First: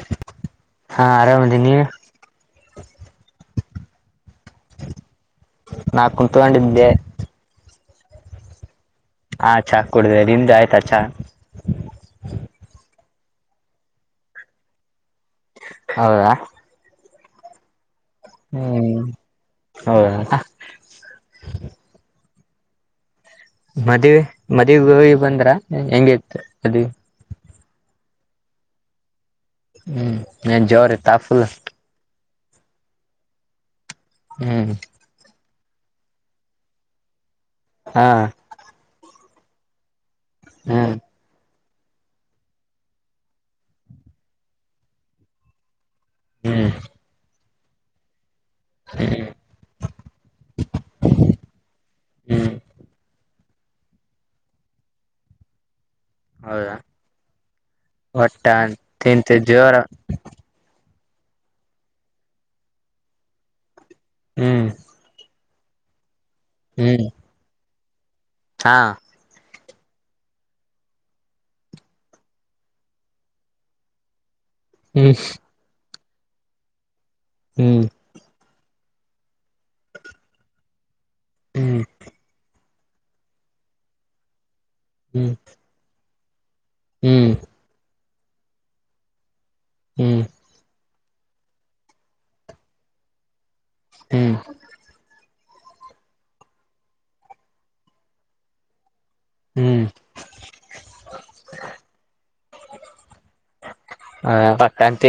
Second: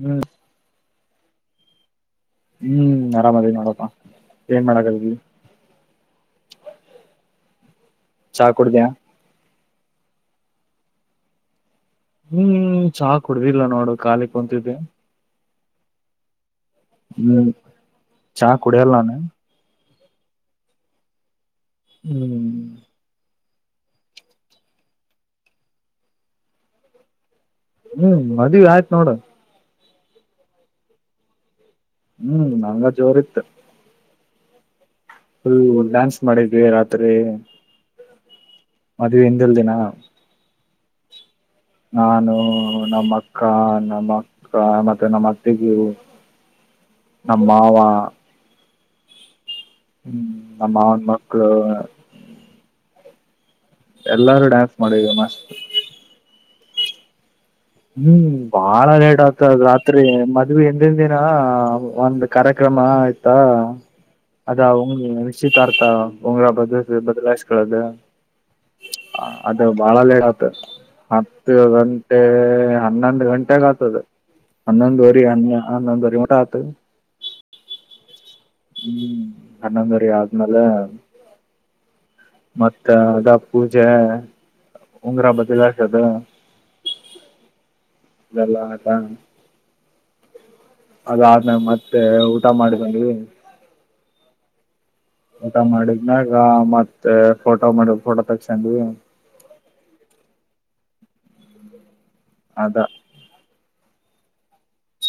ಹ್ಮ್. ಹಾ ಆರಾಮಿದಿನ್ ನೀವ್ ಹ್ಮ್ ಆರಾಮದೇ ನೋಡಪ್ಪ ಏನ್ ಮಾಡಕ [unintelligible] ನಾ ಕುಂತಗೊಂಡಿದ್ದೆ. ಚಾ ಕುಡ್ದಯ. ಹಾ ಚಾ ಕುಡುದೆ ನಿಮ್ದ ಆಯ್ತಾ ಚಾ. ಹ್ಮ್ ಚಾ ಕುಡುದಿಲ್ಲ ನೋಡು ಖಾಲಿ ಕುಂತಿದ್ದೆ. ಹೌದಾ ಹ್ಮ್ ಚಾ ಕುಡಿಯಲ್ಲ ಹ್ಮ್ ನಾನು ಹೌದ. ಹ್ಮ್ ಮದಿವೆ ಮದಿವ್ಗ್ ಹೋಗಿ ಬಂದ್ರ ಹೆಂಗ ಇತ್ತು [unintelligible] ಹ್ಮ್ ಮದ್ವಿ ಆಯ್ತ್ ನೋಡ. ಹ್ಮ್ ಏನ್ ಜೋರ ಇತ್ತ ಫುಲ್. ಹ್ಮ್ ನಂಗ ಜೋರ್ ಇತ್. ಹ್ಮ್ ಫುಲ್ ಡಾನ್ಸ್ ಮಾಡಿದ್ವಿ ರಾತ್ರಿ. ಹಾ ಮದವೆ ಹಿಂದಿನ ದಿನ. ಹ. ನಾನು ನಮ್ಮ ಅಕ್ಕ ನಮ್ಮಕ್ಕ ಮತ್ತೆ ನಮ್ಮ ಅತ್ತಿದ್ಲು. ಹ ನಮ್ ಮಾವ. ಹ ನಮ್ ಮಾವನ್ ಮಕ್ಕಳು. ಹ್ಮ್ ಹ್ಮ್ ಎಲ್ಲಾರೂ ಡ್ಯಾನ್ಸ್ ಮಾಡಿದ್ವಿ ಮ. ಹೌದಾ. ಹ್ಮ್ ಒಟ್ಟ ಬಾಳ ಲೇಟ್ ತಿಂತ [unintelligible] ಜೋರ ರಾತ್ರಿ ಮತ್ [unintelligible] ಹಿಂದಿನ ದಿನ ಒಂದು ಕಾರ್ಯಕ್ರಮ ಇತ್ತ ಹ್ಮ್ ಅದು [unintelligible] ನಿಶ್ಚಿತಾರ್ತ ಉಂಗರ ಬದ ಬದಲಾಯಿಸಕಳದ. ಹ ಅದು ಬಾಳ ಲೇಟ್ ಆಗ್ತದೆ ಹತ್ತು ಗಂಟೆ. ಹನ್ನೊಂದ ಗಂಟೆಗ ಆಗ್ತದೆ ಹ್ಮ್ ಹನ್ನೊಂದುವರಿ ಹನ್ಯ ಹನ್ನೊಂದುವರಿ [unintelligible] ಆತು. ಹ್ಮ ಹನ್ನೊಂದವರಿ ಆದ್ಮೇಲೆ ಹ್ಮ್ ಮತ್ತೆ ಅದ ಪೂಜೆ ಉಂಗರ ಹ್ಮ್ ಬದಲಾಸೋದು. ಹ್ಮ್ ಇದೆಲ್ಲ ಆಯ್ತಾ. ಹ್ಮ್ ಅದಾದ್ಮೇಲ ಮತ್ತೆ ಊಟ ಮಾಡ ಬಂದ್ವಿ. ಹ್ಮ್ ಊಟ ಮಾಡಿದನಾಗ ಮತ್ತೆ ಫೋಟೋ ಮಾಡಿ ಫೋಟೋ ತಕ್ಸೊಂಡ್ ಹ್ಮ್ ಅದ ಅಂತ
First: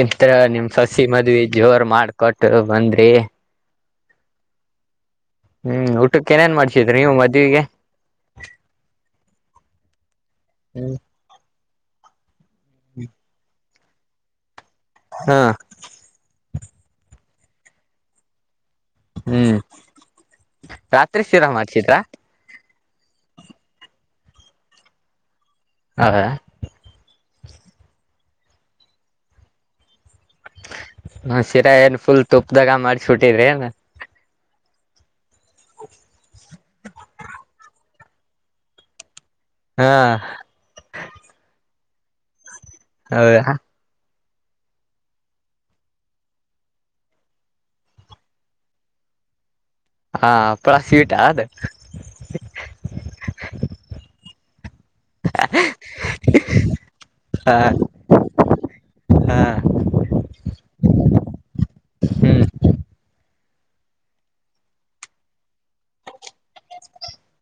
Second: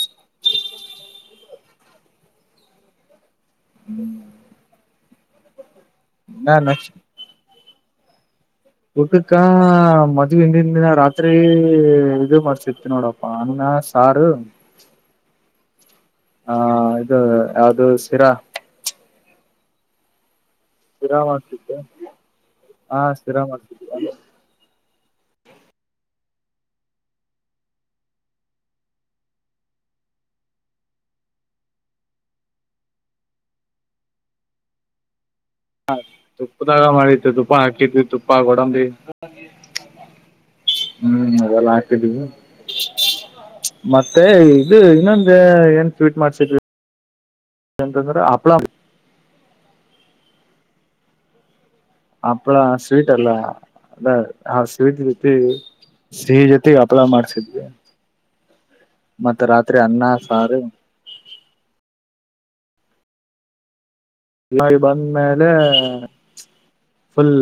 ನಿಮ್ ಸಸಿ ಮದ್ವಿ ಜೋರ್ ಮಾಡ್ಕೊಟ್ಟು ಬಂದ್ರಿ ಹ್ಮ್ ಹ್ಮ್ ಊಟಕ್ಕೆ ಇನ್ನ ನೇನ್ ಮಾಡ್ಸಿದ್ ನೆಕ್ಸ್ಟ್ ನೀವು ಮದ್ವಿಗೆ ಊಟಕ್ಕ ಮದವಿ ಹಿಂದಿನ ದಿನ ರಾತ್ರಿ ಇದು ಮಾಡ್ತ ಸಿತ ನೋಡಪ್ಪ ಅಣ್ಣ ಸಾರು ಹ್ಮ್ ಹ ಇದು ಯಾವ್ದದು ಶಿರಾ ಹ್ಮ್ ಸಿರ ರಾತ್ರಿ ಶಿರಾ ಮಾಡ್ಸಿದ್ದೆ ಮಾಡ್ಸಿದ್ರಾ ಹಾ ಸಿರ ಮಾಡ್ಸಿದ್ದೆ ಹೌದಾ ಹ ಶಿರಾ ಏನ್ ಫುಲ್ ತುಪ್ಪದಾಗ ಮಾಡ್ಸಬಿಟ್ಟಿದ್ರಿ ಏನು ಹ ತುಪ್ಪದಾಗ ಮಾಡವಿ ತುಪ್ಪ ಹಾಕಿದ್ವಿ ತುಪ್ಪ ಕೊಡಂಬಿ ಹಾ ಹ್ಮ್ ಅದೆಲ್ಲ ಹಾಕಿದೀವಿ ಹೌದಾ ಮತ್ತೆ ಇದು ಇನ್ನೊಂದ ಏನ್ ಸ್ವೀಟ್ ಮಾಡ್ಸಿದ್ವಿ ಏನಂತಂದ್ರ ಹಪ್ಪಳ ಮ ಹಾ ಹಪ್ಪಳ ಸ್ವೀಟ್ ಅದು ಹಪ್ಳ ಸ್ವೀಟ್ ಅಲ್ಲ ಅದ ಹಾ ಸಿಹಿದ ಜೊತೆ ಸಿಹಿ ಜೊತೆಗೆ ಹಪ್ಪಳ ಹಾ ಮಾಡ್ಸಿದ್ವಿ ಹಾ ಮತ್ತೆ ರಾತ್ರಿ ಅನ್ನ ಸಾರು ಹ್ಮ್ ಬಂದ ಮೇಲೆ ಫುಲ್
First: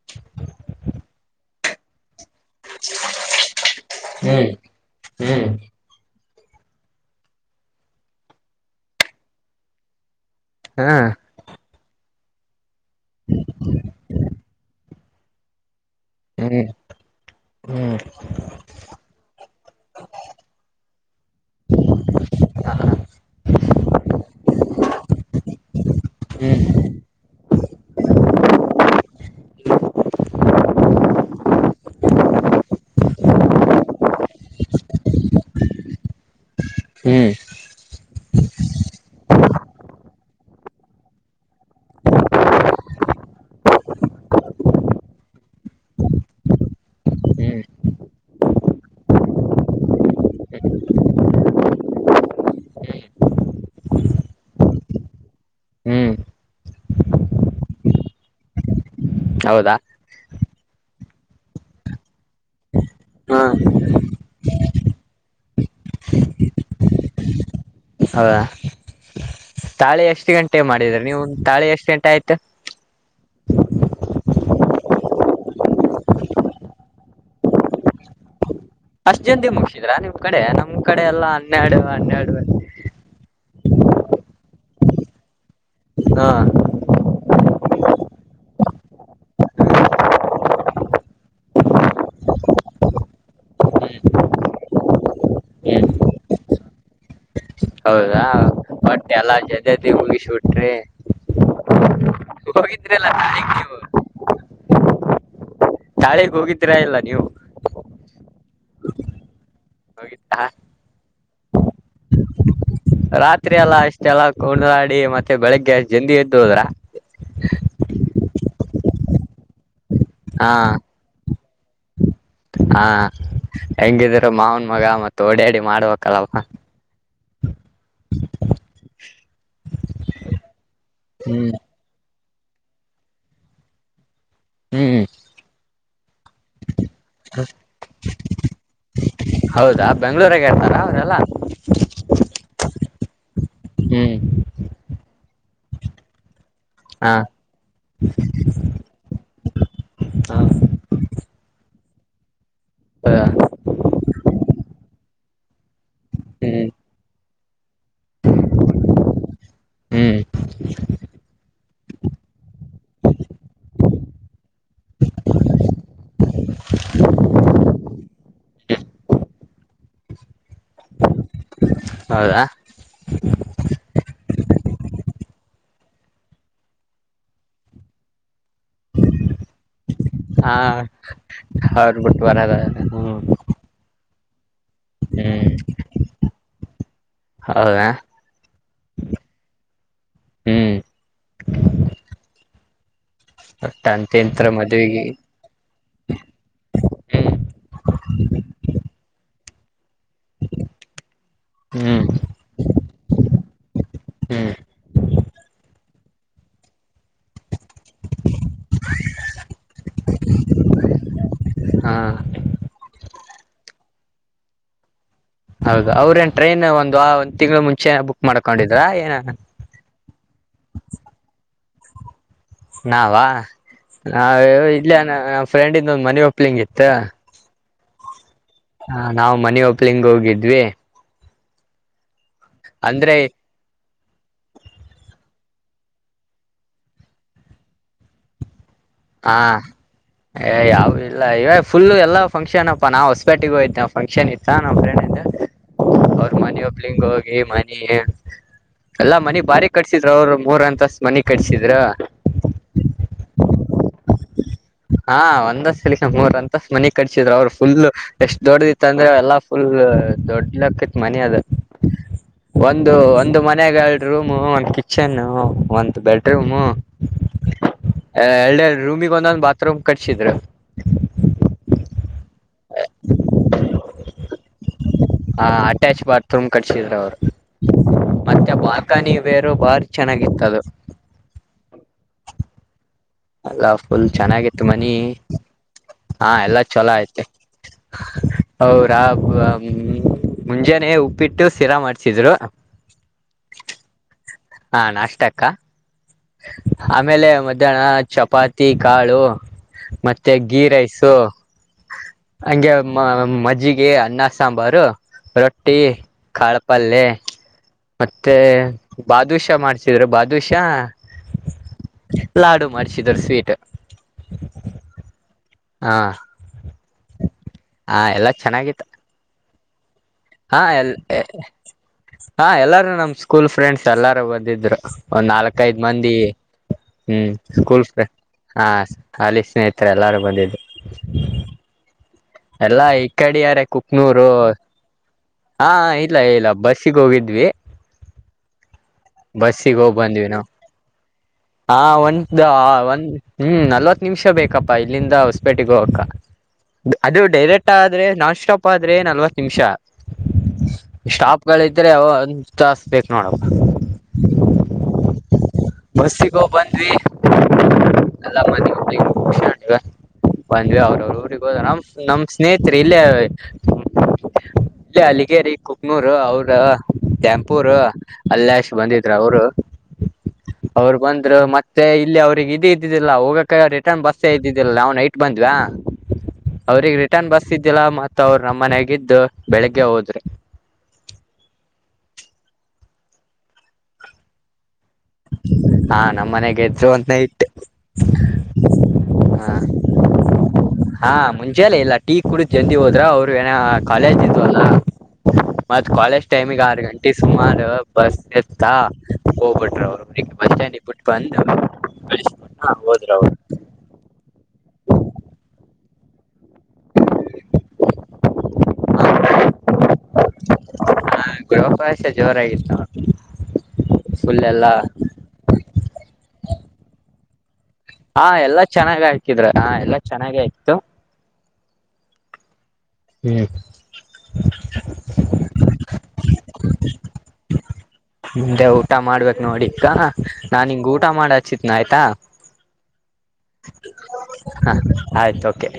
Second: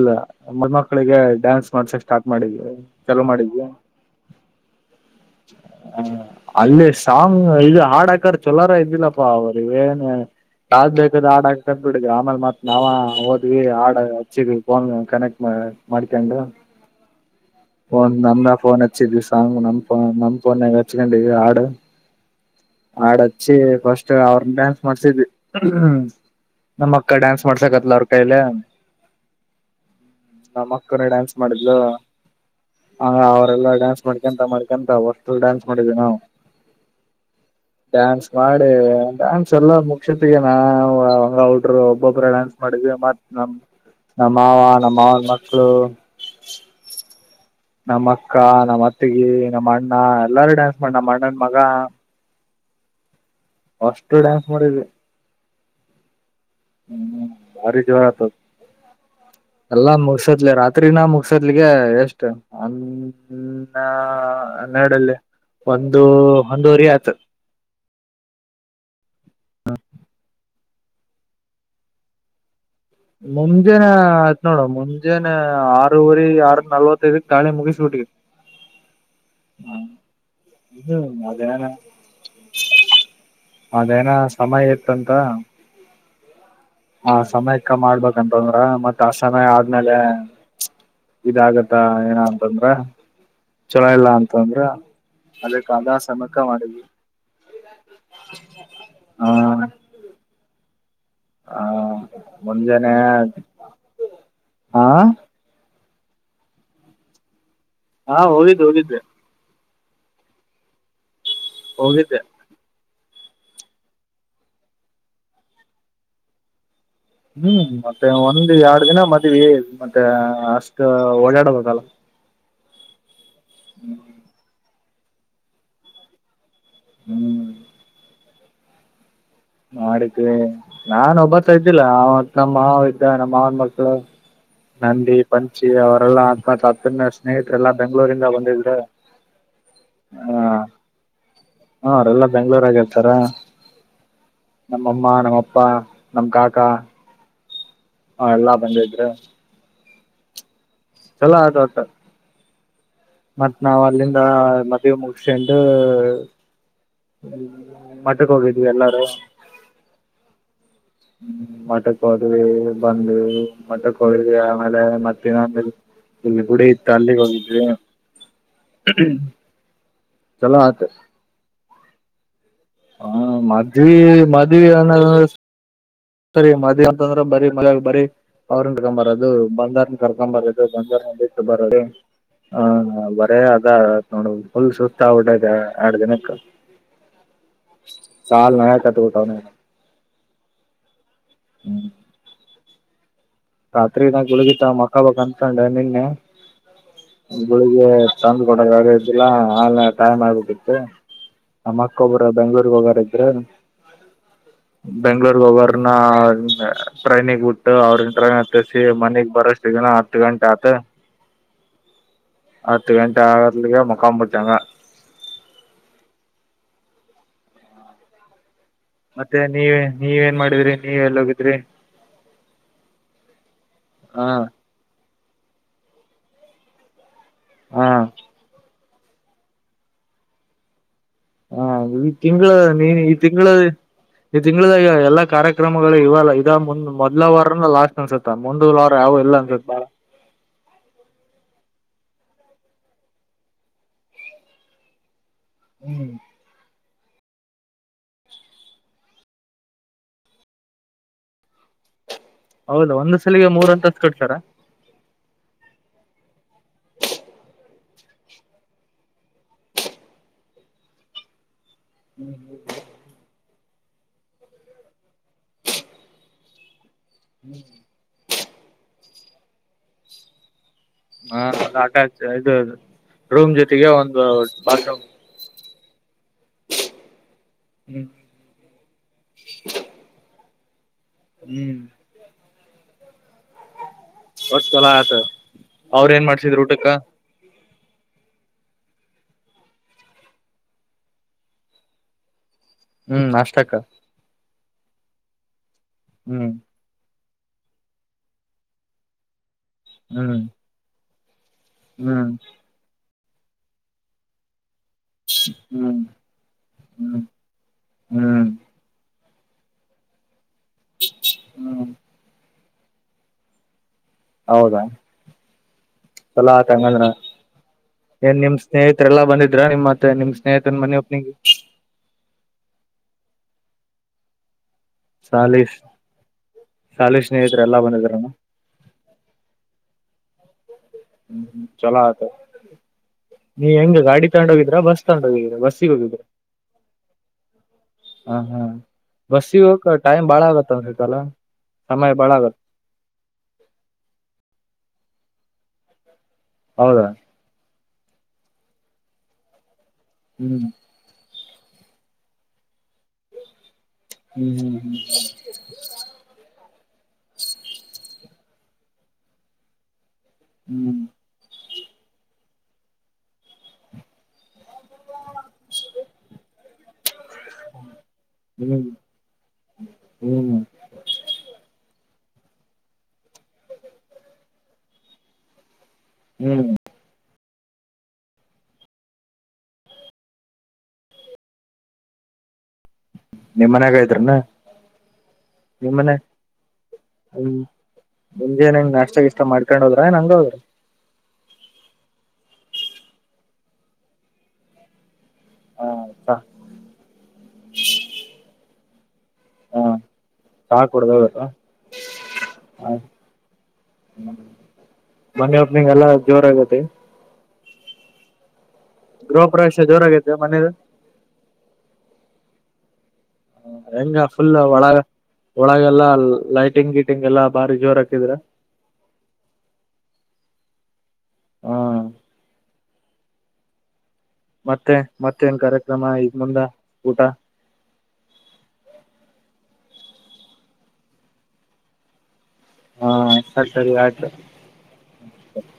ಮದಮಕ್ಕಳಿಗೆ ಡ್ಯಾನ್ಸ್ ಮಾಡ್ಸಕ್ ಸ್ಟಾರ್ಟ್ ಮಾಡಿದ್ವಿ ಕೆಲ ಮಾಡಿದ್ವಿ ಹ್ಮ್ ಹ್ಮ್ ಹ ಅಲ್ಲಿ ಸಾಂಗ್ ಇದು ಹಾಡಾಕಾರ್ ಚೊಲೋರ ಇದ್ದಿಲ್ಲಪ್ಪಾ ಅವ್ರ ಏನ್ ಹಾ ಯಾವ್ ಬೇಕಾದದು ಆಡ ಬಿಡಿದವಿ ಆಮೇಲೆ ಮತ್ ನಾವ ಹಓದ್ವಿ ಆ ಹಚ್ಚಿದ್ವಿ ಫೋನ್ ಕನೆಕ್ಟ್ ಮಾಡ ಮಾಡ್ಕಂಡ ಹ್ಮ್ ಹ್ಮ್ ಫೋನ್ ನಮ್ಮ ಫೋನ್ ಹಚ್ಚಿದ್ವಿ ಸಾಂಗ್ ನಂಪ ನಂಪನ್ಯಾಗ ಹಚ್ಕೊಂಡವಿ ಆ ಆಾಡ ಹಚ್ಚಿ ಫಸ್ಟ್ ಅವ್ರನ್ನ ಡ್ಯಾನ್ಸ್ ಮಾಡ್ಸಿದ್ವಿ ಹ್ಮ ಹ್ಮ್ ನಮ್ಮ್ ಅಕ್ಕ ಡ್ಯಾನ್ಸ್ ಮಾಡ್ಸಕತ್ಲ ಅವ್ರ ಕೈಲೆ ನಮ್ಮ ಮಕ್ಕನೇ ಡ್ಯಾನ್ಸ್ ಮಾಡಿದು ಆ ಅವ್ರಲ್ಲ ಡ್ಯಾನ್ಸ್ ಮಾಡ್ಕ ಎಂತ ಮಾಡ ಅಂತಸ್ಲ್ ಡಾನ್ಸ್ ಮಾಡಿದೀವಿ ನಾವು ಹ್ಮ್ ಡ್ಯಾನ್ಸ್ ಮಾಡಿ ಡ್ಯಾನ್ಸ್ ಎಲ್ಲ ಮುಖ್ಯತ್ಗ ನಾ ಹಂಗ ಅವಟ್ರು ಒಬ್ಬೊಬ್ಬರ ಡ್ಯಾನ್ಸ್ ಮಾಡಿದ್ವಿ ಮತ್ತೆ ನಮ್ಮ ಮಾವ ನಮ್ ಮಾವನ ಮಕ್ಕಳು ಹ್ಮ್ ನಮ್ಮ ಅಕ್ಕ ನಮ್ಮ್ ಅತ್ತಗಿ ನಮ್ಮ ಅಣ್ಣ ಎಲ್ಲಾರು ಡ್ಯಾನ್ಸ್ ಮಾಡಿ ನಮ್ಮ್ ಅಣ್ಣನ ಮಗ ಅಷ್ಟ ಡ್ಯಾನ್ಸ್ ಮಾಡಿದೆ ಹ್ಮ್ ಹ್ಮ್ ಭಾರಿ ಜೋರ ಆತ ಹೌದಾ ಎಲ್ಲಾ ಮುಷೋದ್ಲೆ ರಾತ್ರಿ ತ್ರಿನಾ ಮುಗಸದ್ಗೆ ಎಷ್ಟ ಹ್ಮ್ ಹಾ ಹನ್ನೆರಡಲ್ಲಿ ಒಂದು ಒಂದುವರಿ ಆಯ್ತು ಹೌದಾ ತಾಳಿ ಎಷ್ಟು ಗಂಟೆ ಮಾಡಿದ್ರಿ ನೀವು ತಾಳಿ ಎಷ್ಟು ಗಂಟೆ ಆಯ್ತು ಮುಂಜೆನೆ ಆಯ್ತ್ ನೋಡ ಮುಂಜಾನೆ ಆರುವರೆ ಆರ ನಲ್ವತ್ತೈದ ತಾಳಿ ಮುಗಿಸಿಬಿಟ್ವಿ [inaudible] ಅಷ್ಟ್ ಜಲ್ದಿ ಮುಗಿಸಿದ್ರ ನಿಮ್ ಕಡೆ ನಮ್ ಕಡೆ ಎಲ್ಲಾ ಅದೇನ ಹನ್ನೆರಡು ಹನ್ನೆರಡು ಅದೇನೋ ಸಮಯ ಇತ್ತಂತ ಹ ಹ ಸಮಯಕ್ಕ ಮಾಡ್ಬೇಕಂತ ಅಂದ್ರ ಮತ್ತ ಆ ಸಮಯ ಆದ್ಮೇಲೆ ಇದಾಗತ್ತ ಏನ ಅಂತಂದ್ರ ಚೊಲೋ ಹ್ಮ್ ಇಲ್ಲ ಅಂತ ಅಂದ್ರ ಅದಕ್ಕ ಹ್ಮ್ ಅದ ಸಮಯಕ್ಕೆ ಮಾಡಿದ್ವಿ ಹೌದಾ ಒಟ್ ಹಾ ಎಲ್ಲಾ ಜಲ್ದಿ ಜಲ್ದಿ ಮುಗಿಸಿಬಿಟ್ರಿ ಹಾ ಮುಂಜಾನೆ ತಾಳಿಗ್ ನೀವು ಹಾ ತಾಳಿಗೆ ಹೋಗಿದ್ರಾ ಇಲ್ಲ ನೀವು ಹಾ ಹೋಗಿದ್ದು ಹೋಗಿದೆ ಹೋಗಿತ್ತಾ ಹೋಗಿದ್ದೆ ರಾತ್ರಿ ಎಲ್ಲಾ ಅಷ್ಟೆಲ್ಲ ಕೊಂಡಾಡಿ ಮತ್ತೆ ಬೆಳಿಗ್ಗೆ ಅಷ್ಟ ಜಲ್ದಿ ಎದ್ದು ಹೋದ್ರ ಹ್ಮ್ ಮತ್ತೆ ಒಂದ ಎರಡು ದಿನ ಮದ್ವಿ ಮತ್ತೆ ಹಾ ಅಷ್ಟ ಓಡಾಡಬೇಕಲ್ಲ ಹಾ ಹೆಂಗಿದ್ರು ಮಾವನ್ ಮಗ ಮತ್ತ ಓಡ್ಯಾಡಿ ಮಾಡಬೇಕಲ್ವಾಪ್ಪ ಹ್ಮ್ [inaudible] ಮಾಡಿದ್ವಿ ನಾನ್ ಹ್ಮ್ ಒಬ್ಬತ ಇದ್ದಿಲ್ಲ ಅವತ್ ನಮ್ಮ ಮಾವ ಇದ್ದ ನಮ್ಮ ಮಾವನ ಮಕ್ಕಳು ಹ್ಮ್ ನಂದಿ ಪಂಚಿ ಅವರೆಲ್ಲಾ ಅತ್ಮತ್ ಅತ್ನ ಸ್ನೇಹಿತರೆ ಎಲ್ಲಾ ಬೆಂಗ್ಗಳೂರಿಂದ ಬಂದಿದ್ರು [inaudible] ಹೌದಾ ಬೆಂಗಳುರುರಗೆ ಇರ್ತಾರಾ ಅವರೆಲ್ಲ ಹ್ಮ ಅವ್ರ ಎಲ್ಲಾ ಬೆಂಗಳೂರಗೆ ಇರ್ತಾರ ಹ್ಮ್ ನಮ್ಮ ಅಮ್ಮ ನಮ್ಮ ಅಪ್ಪ ನಮ್ ಕಾಕಾ ಹಾ ಎಲ್ಲಾ ಬಂದಿದ್ರು ಚಲೋಅದೋ ಒಟ್ಟು [inaudible] ಮತ್ತ್ ನಾವ್ ಅಲ್ಲಿಂದ ಮದುವೇ ಮುಗಿಸಿಕೊಂಡು ಹ್ಮ ಮಠಕ್ಕೆ ಹೋಗಿದ್ವಿ ಎಲ್ಲಾರು ಹ್ಮ್ ಮಠ ಮಠಕ್ಕೆ ಹೋದ್ವಿ ಬಂದಿವಿ ಮಠಕ್ಕೆ ಹೋಗಿದ್ವಿ ಆಮೇಲೆ ಮತ್ತೆ ಇನ್ನ ಗುಡಿ ಇತ್ತು ಅಲ್ಲಿಗೆ ಹೋಗಿದ್ವಿ ಚಲೋ ಆಯ್ತು ಹೌದಾ ಹ್ಮ್ ಮದ್ವಿ ಮದ್ವಿ [unintelligible] ಮದ್ವಿ ಅಂತಂದ್ರ ಬರೀ ಬರೀ ಬರೋದು ಬಂದಾದ್ಮೇಲೆ ಕರ್ಕೊಂಡು ಹಾ ಬರೋದು ಬಂದವರ ಬಿಟ್ಟು ಬರೋದು ಅವ್ರ ಬಿಟ್ಟು ಬರದ ಹ ಹ್ಮ್ ಬರೀ ಅ ನೋಡು ಫುಲ್ ಸುಸ್ತು ಹ್ಮ್ ಆಗ್ಬಿತೈತೆ ಎರಡು ದಿನಕ್ಕೆ ಹೌದಾ ಸಲ್ ನ್ಯಾಯ ಕಟ್ಟುಬಿಟವ್ನೆ ಹ್ಮ್ ಹ್ಮ್ ಒಟ್ಟ ರಾತ್ರಿ ನಾಗ ಅಂತಿಂತ್ರ ಉಳಗಿತ ಮಕ್ಕ ಮದ್ವಿಗೆ ಬಕ್ ಅನ್ಕೊಂಡೆ ನಿನ್ನೆ ಗುಳಗ್ಗೆ ತಂದು ಕೊಡ ಆಗಿಲ್ಲ ಆಲ್ಲ ಟೈಮ್ ಆಗ್ಬೇಕಿತ್ತು ನಮ್ಮ ಹ್ಮ್ ಅಕ್ಕೊಬ್ಬರ ಬೆಂಗ್ಳೂರ್ಗ್ ಹೋಗಾರ ಇದ್ರೆ ಹ್ಮ ಬೆಂಗ್ಳೂರ್ಗ್ ಒಬ್ಬರ್ನ ಟ್ರೈನಿಗೆ ಬಿಟ್ಟು ಅವ್ರ ಹ ಮನೆಗ್ ಬರಸ್ತಿದನ ಹತ್ತು ಗಂಟೆ ಆತ ಹಾ ಹತ್ತು ಗಂಟೆ ಆಗರ್ಲಗೆ ಮುಖಾಂಬತಂಗ ಹೌದು ಅವ್ರ ಏನ್ ಟ್ರೈನ್ ಒಂದು ಆ ಒಂದ್ ತಿಂಗಳು ಮುಂಚೆ ಬುಕ್ ಮಾಡ್ಕೊಂಡಿದ್ರಾ ಏನ ನೀವ ನೀವೇನ್ ಮಾಡಿದ್ರಿ ನೀವ್ ಎಲ್ಲಿೋಗಿದ್ರಿ ನಾವ ಹ ನಾವ ಇ ನ ಫ್ರೆಂಡಿಂದೊ್ ಮನ ಒಪ್ಲಿಂಗಿತ್ತು ಹಾ ಹ ನಾ್ ಮನಿ ಒಪ್ಲಿಂಗ ಹೋಗಿದ್ವಿ ಹಾ ಈ ತಿಂಗಳ ನೀನ್ ಈ ಅಂದ್ರೆ ತಿಂಗಳ ಈ ತಿಂಗಳದಾಗ ಎಲ್ಲಾ ಕಾರ್ಯಕ್ರಮಗಳು ಇವಲ್ಲ ಇದ್ ಮೊದಲ ವಾರನ ಲಾಸ್ಟ್ ಅನ್ಸುತ್ತತ ಮುಂದ ಲಾರ ಯಾವವು ಎಲ್ಲ ಹಾ ಅನ್ಸಾ ಏ ಯಾವ ಇಲ್ಲ ಇವ ಫುಲ್ ಎಲ್ಲ ಫಂಕ್ಷನ್ ಅಪ್ಪಾ ನಾ ಹೊಸಪೇಟೆಗೆಗ ಹೋತ ನ್ ಫಂಕ್ಷನ್ ಇತ್ತ ನಮ್ಮ್ ಫ್ರೆಂಡ್ ಹ್ಮ್ ಅವ್ರ ಮನಿ ಒಪ್ಲಿಂಗ ಹೋಗಿ ಮನ ಎಲ್ಲಾ ಮನಿ ಬಾಡಿ ಗೆಕಟ್ಸಿದ್ರ ಅವ್ರ ಮೂರ್ ಅಂತಸ್ ಮನಿ ಕಟ್ಸಿದ್ರ ಹೌದಾ ಒಂದು ಸಲಿಗೆ ಮೂರ ಅಂತ ಕಟ್ತರ್ ಹಾ ಒಂದಷ್ಟ ಸ ಮೂರ್ ಅಂತಸ್ ಮನ ಕಟ್ಸಿದ್ರು ಅವ್ರು ಫುಲ್ ಎಷ್ಟ್ ದೊಡ್ಡದ ಇತ್ತ ಅಂದ್ರೆ ಎಲ್ಲಾ ಫುಲ್ ದೊಡ್ಲಕ್ಕಿತ್ ಮನ ಅದ ಒಂದು ಒಂದು ಮನೆ ರೂಮ್ ಒಂದು ಕಿಚನ್ ಒಂದು ಬೆಡ ರೂಮ್ ಹ್ಮ್ ಎಡೆಡು ರೂಮಿಗೆ ಒಂದೊಂದ್ ಬಾತ್ರೂಮ್ ಕಟ್ಸಿದ್ರು ಹಾ ಅಟ್ಯಾಚ್ ಇದುದು ರೂಮ್ ಜೊತೆಗೆ ಒಂದು ಬಾತ್ರೂಮ್ ಹಾ ಅಟ್ಯಾಚ್ ಬಾತ್ರೂಮ್ ಕಟ್ಸಿದ್ರ ಅವ್ರು ಹ್ಮ್ ಮತ್ತೆ ಬಾಲ್ಕನಿ ಬೇರು ಬಾರಿ ಚೆನ್ನಾಗಿ ಇತ್ತದು ಹ್ಮ್ ಎಲ್ಲಾ ಫುಲ್ ಚೆನ್ನಾಗಿತ್ತು ಒಟ್ ಚಲೋ ಮನಿ ಆತ ಅವ್ರ ಏನ್ ಹಾ ಮಾಡ್ಸಿದ್ರು ಎಲ್ಲಾ ಊಟಕ್ಕ ಚಲೋ ಆಐತೆ ಹೌರಾ ಮುಂಜಾನೆ ಉಪ್ಪಿಟ್ಟು ಶಿರಾ ಮಾಡ್ಸಿದ್ರು ಹ್ಮ್ ಅಷ್ಟಕ್ಕ ಹಾ ನಾಷ್ಟ ಅಕ್ಕ ಹ್ಮ್ ಆಮೇಲೆ ಮಧ್ಯಾಹ್ನ ಚಪಾತಿ ಕಾಳು ಮತ್ತೆ ಹ್ಮ್ ಗೀ ರೈಸು ಹ್ಮ್ ಹಂಗೆ ಮಜ್ಜಿಗೆ ಅನ್ನ ಸಾಬರು ರೊಟ್ಟಿ ಹ್ಮ್ ಕಾಳಪಲ್ಯ ಹ್ಮ್ ಮತ್ತೆ ಹ್ಮ್ ಹ್ಮ್ ಬಾದಷ ಮಾಡ್ಸಿದ್ರು ಬಾದೂಷ ಹ್ಮ ಲಾಡು ಮಾಡ್ಸಿದ್ರು ಸ್ವೀಟ್ ಹೌದಾ ಹಾ ಸಲ ಆತಂಗಂದ್ರ ಹಾ ಎಲ್ಲಾ ಏನ್ ನಿಮ್ ಚೆನ್ನಾಗಿತ್ತು ಸ್ನೇಹಿತ ಎಲ್ಲ ಬಂದಿದ್ರ ನಿಮ್ಮ ಮತ್ತೆ ನಿಮ್ ಹಾ ಸ್ನೇಹಿತನ್ ಎಲ್ ಮನ್ನಿ ಒಪ್ನಿಗೆ ಹಾ ಎಲ್ಲಾರು ನಮ್ ಸ್ಕೂಲ್ ಫ್ರೆಂಡ್ಸ್ ಎಲ್ಲಾರು ಬಂದಿದ್ರು ಒಂದ್ ಸಾಲಿ ನಾಲ್ಕೈದ್ ಮಂದಿ ಸಾಲಿ ಹ್ಮ್ ಸ್ನೇಹಿತರೆ ಎಲ್ಲಾ ಸ್ಕೂಲ್ ಫ್ರ ಬಂದಿದ್ರನ ಹಾ ಅಲ್ಲಿ ಸ್ನೇಹಿತರೆ ಎಲ್ಲಾರಗೂ ಬಂದಿದ್ದು ಹೂ ಹೂ ಚೋಲ ಐತು ಎಲ್ಲಾ ಈ ಕಡಿಯಾರ ಕುಕ್ನೂರು ಹೋಗಿದ್ರ ಬಸ್ ತಗೊಂಡ್ ಹೋಗಿದ್ರ ಹಾ ಬಸ್ಸಿಗೆ ಇಲ್ಲ ಹೋಗಿದ್ರ ಇಲ್ಲ ಬಸ್ಸಿಗೆ ಹೋಗಿದ್ವಿ ಹ ಹಾ ಬಸ್ಸಿಗೆ ಹೋಗಕ್ಕ ಟೈಮ್ ಬಾಳ ಆಗತ್ತ ಅಂದತಲ್ಲ ಹಾ ಒಂದು ಒಂದ್ ಹೂ ನಲ್ವತ್ತು ನಿಮಿಷ ಬೇಕಪ್ಪಾ ಇಲ್ಲಿಂದ ಹೊಸಪೇಟೆಗ ಹೋಗಕ ಹೌದಾ ಅದು ಡೈರೆಕ್ಟ್ ಆದ್ರೆ ನಾನ್ ಸ್ಟಾಪ್ ಆದ್ರೆ ನಲ್ವತ್ತು ನಿಮಿಷ ಹೂ ಸ್ಟಾಪ್ ಗಳಿದ್ರೆ ಅವ ತಸ್ ಬೇಕ್ ನೋಡಪ್ಪ ಹೂ ಹೂ ಹೂ ಬಸ್ಸಿಗೋ ಬಂದ್ವಿ ಎಲ್ಲ ಮದುವಿ ಮುಗಿಸಿಕೊಂಡು ಬಂದ್ವಿ ಹ್ಮ್ ಅವ್ರವರು ಊರಿಗೆ ಹೋದ ನಮ್ ನಮ್ ಸ್ನೇಹತ್ರೆ ಇಲ್ಲೇ ಇಲ್ಲಿ ಅಲ್ಲಿಗೇರಿ ಕುಕ್ನೂರು ಅವರ ಕೆಂಪೂರ್ ಅಲ್ಲೇ ಅಷ್ಟ್ ಬಂದಿದ್ರ ಅವರು ಹೂ ಅವ್ರು ಬಂದ್ರು ಮತ್ತೆ ಇಲ್ಲಿ ಅವ್ರಿಗೆ ಇದ ಇದ್ದಿದ್ದಿಲ್ಲ ಹೋಗಕ ರಿಟರ್ನ್ ಬಸ್ಸ ಇದ್ದಿದ್ದಿಲ್ಲ ಅವ್ನ್ ಐಟ್ ಬಂದ್ವಾ ಹೂ ಅವ್ರಿಗೆ ರಿಟರ್ನ್ ಬಸ್ ಇದಿದ್ದಿಲ್ಲ ಮತ್ತು ಅವರು ನಮ್ಮ ಮನಾಗಿದ್ದು ಬೆಳಿಗ್ಗೆ ಹೋದ್ರಿ ನಿಮ್ಮ್ ಮನ್ಯಾಗ ಇದ್ರನ ನಿಮ್ ಹಾ ಮನೆ ನಮ್ಮ್ ಮನೆಗೆ ಇದ್ರು ಸ ಒ ನೈಟ್ ಮುಂಜೆನ್ ಹೆಂಗ್ ನಾಷ್ಟ ಗಿಷ್ಟ ಹ ಮಾಡ್ಕೊಂಡ್ ಹೋದ್ರ ಏನ್ ಹಂಗ ಹೋದ್ರ ಹಾ ಮುಂಚೆಲ್ಲ ಇಲ್ಲ ಟೀ ಕುೂಡ ಎಂದಿ ಹೋದ್ರ ಅವ್ರು ಏನ ಕಾಲೇಜ್ ಇದಿಂದ್ವ ಅಲ್ಲ ಮತ್ ಕಾಲೇಜ್ ಹ ಟೈಮಿಗೆ ಆರು ಗಂಟೆ ಸುಮಾರು ಬಸ್ ಎತ್ತಾ ಹೋಗ್ಬಿಟ್ಟ ಹ ಬಸ್ ಸ್ಟ್ಯಾಂಡ್ ಚಾ ಇಬಟ್ಟ ಕುಡ್ದ ಬಂದು ಹೋದ್ರ ಕಳ ಹೋದ್ರ ಅವ ್ಮ ಮೊನ್ನಿ ಒಬ್ನಗೆ ಎಲ್ಲಾ ಜೋರ ಆಗತಿ ಗೃಹ ಪ್ರ್ರೇಶ ಜೋರಾಗತ್ತೆ ಮನೇದು ಹಾ ಗೃಹಕಾಶ ಜೋರಾಗಿತ್ತು ಅಣ್ಣ ಹೆಂಗ ಫುಲ್ ಒಳ ಒಳಗೆ ಎಲ್ಲಾ ಲೈಟಿಂಗ್ ಗೀಟಿಂಗ್ ಎಲ್ಲಾ ಬಾರಿ ಜೋರ ಹಾಕಿದ್ರ ಎಲ್ಲ ಚನ್ನಾಗ ಆ ಹಾಕ್ಕಿದ್ರ ಆ ಎಲ್ಲ ಚೆನ್ನಾಗೆ ಇತ್ತು ಹೂ ಹೂ ಮತ್ತೆ ಮತ್ತೇನ್ ಕಾರ್ಯಕ್ರಮ ಈ ಮುಂದ ಹ ಈಗ ಊಟ ಮಾಡ್ಬೇಕಕ್ ನೋಡಿಕ್ಕ ನಾನ್ ಹಿಂಗ್ ಊಟ ಮಾಡ ಹಚ್ಚಿತ್ನ ಆಯ್ತಾ ಹಾ ಸ ಸರಿ ಆಯ್ತು ಹ ಆಯ್ತು ಓಕೆ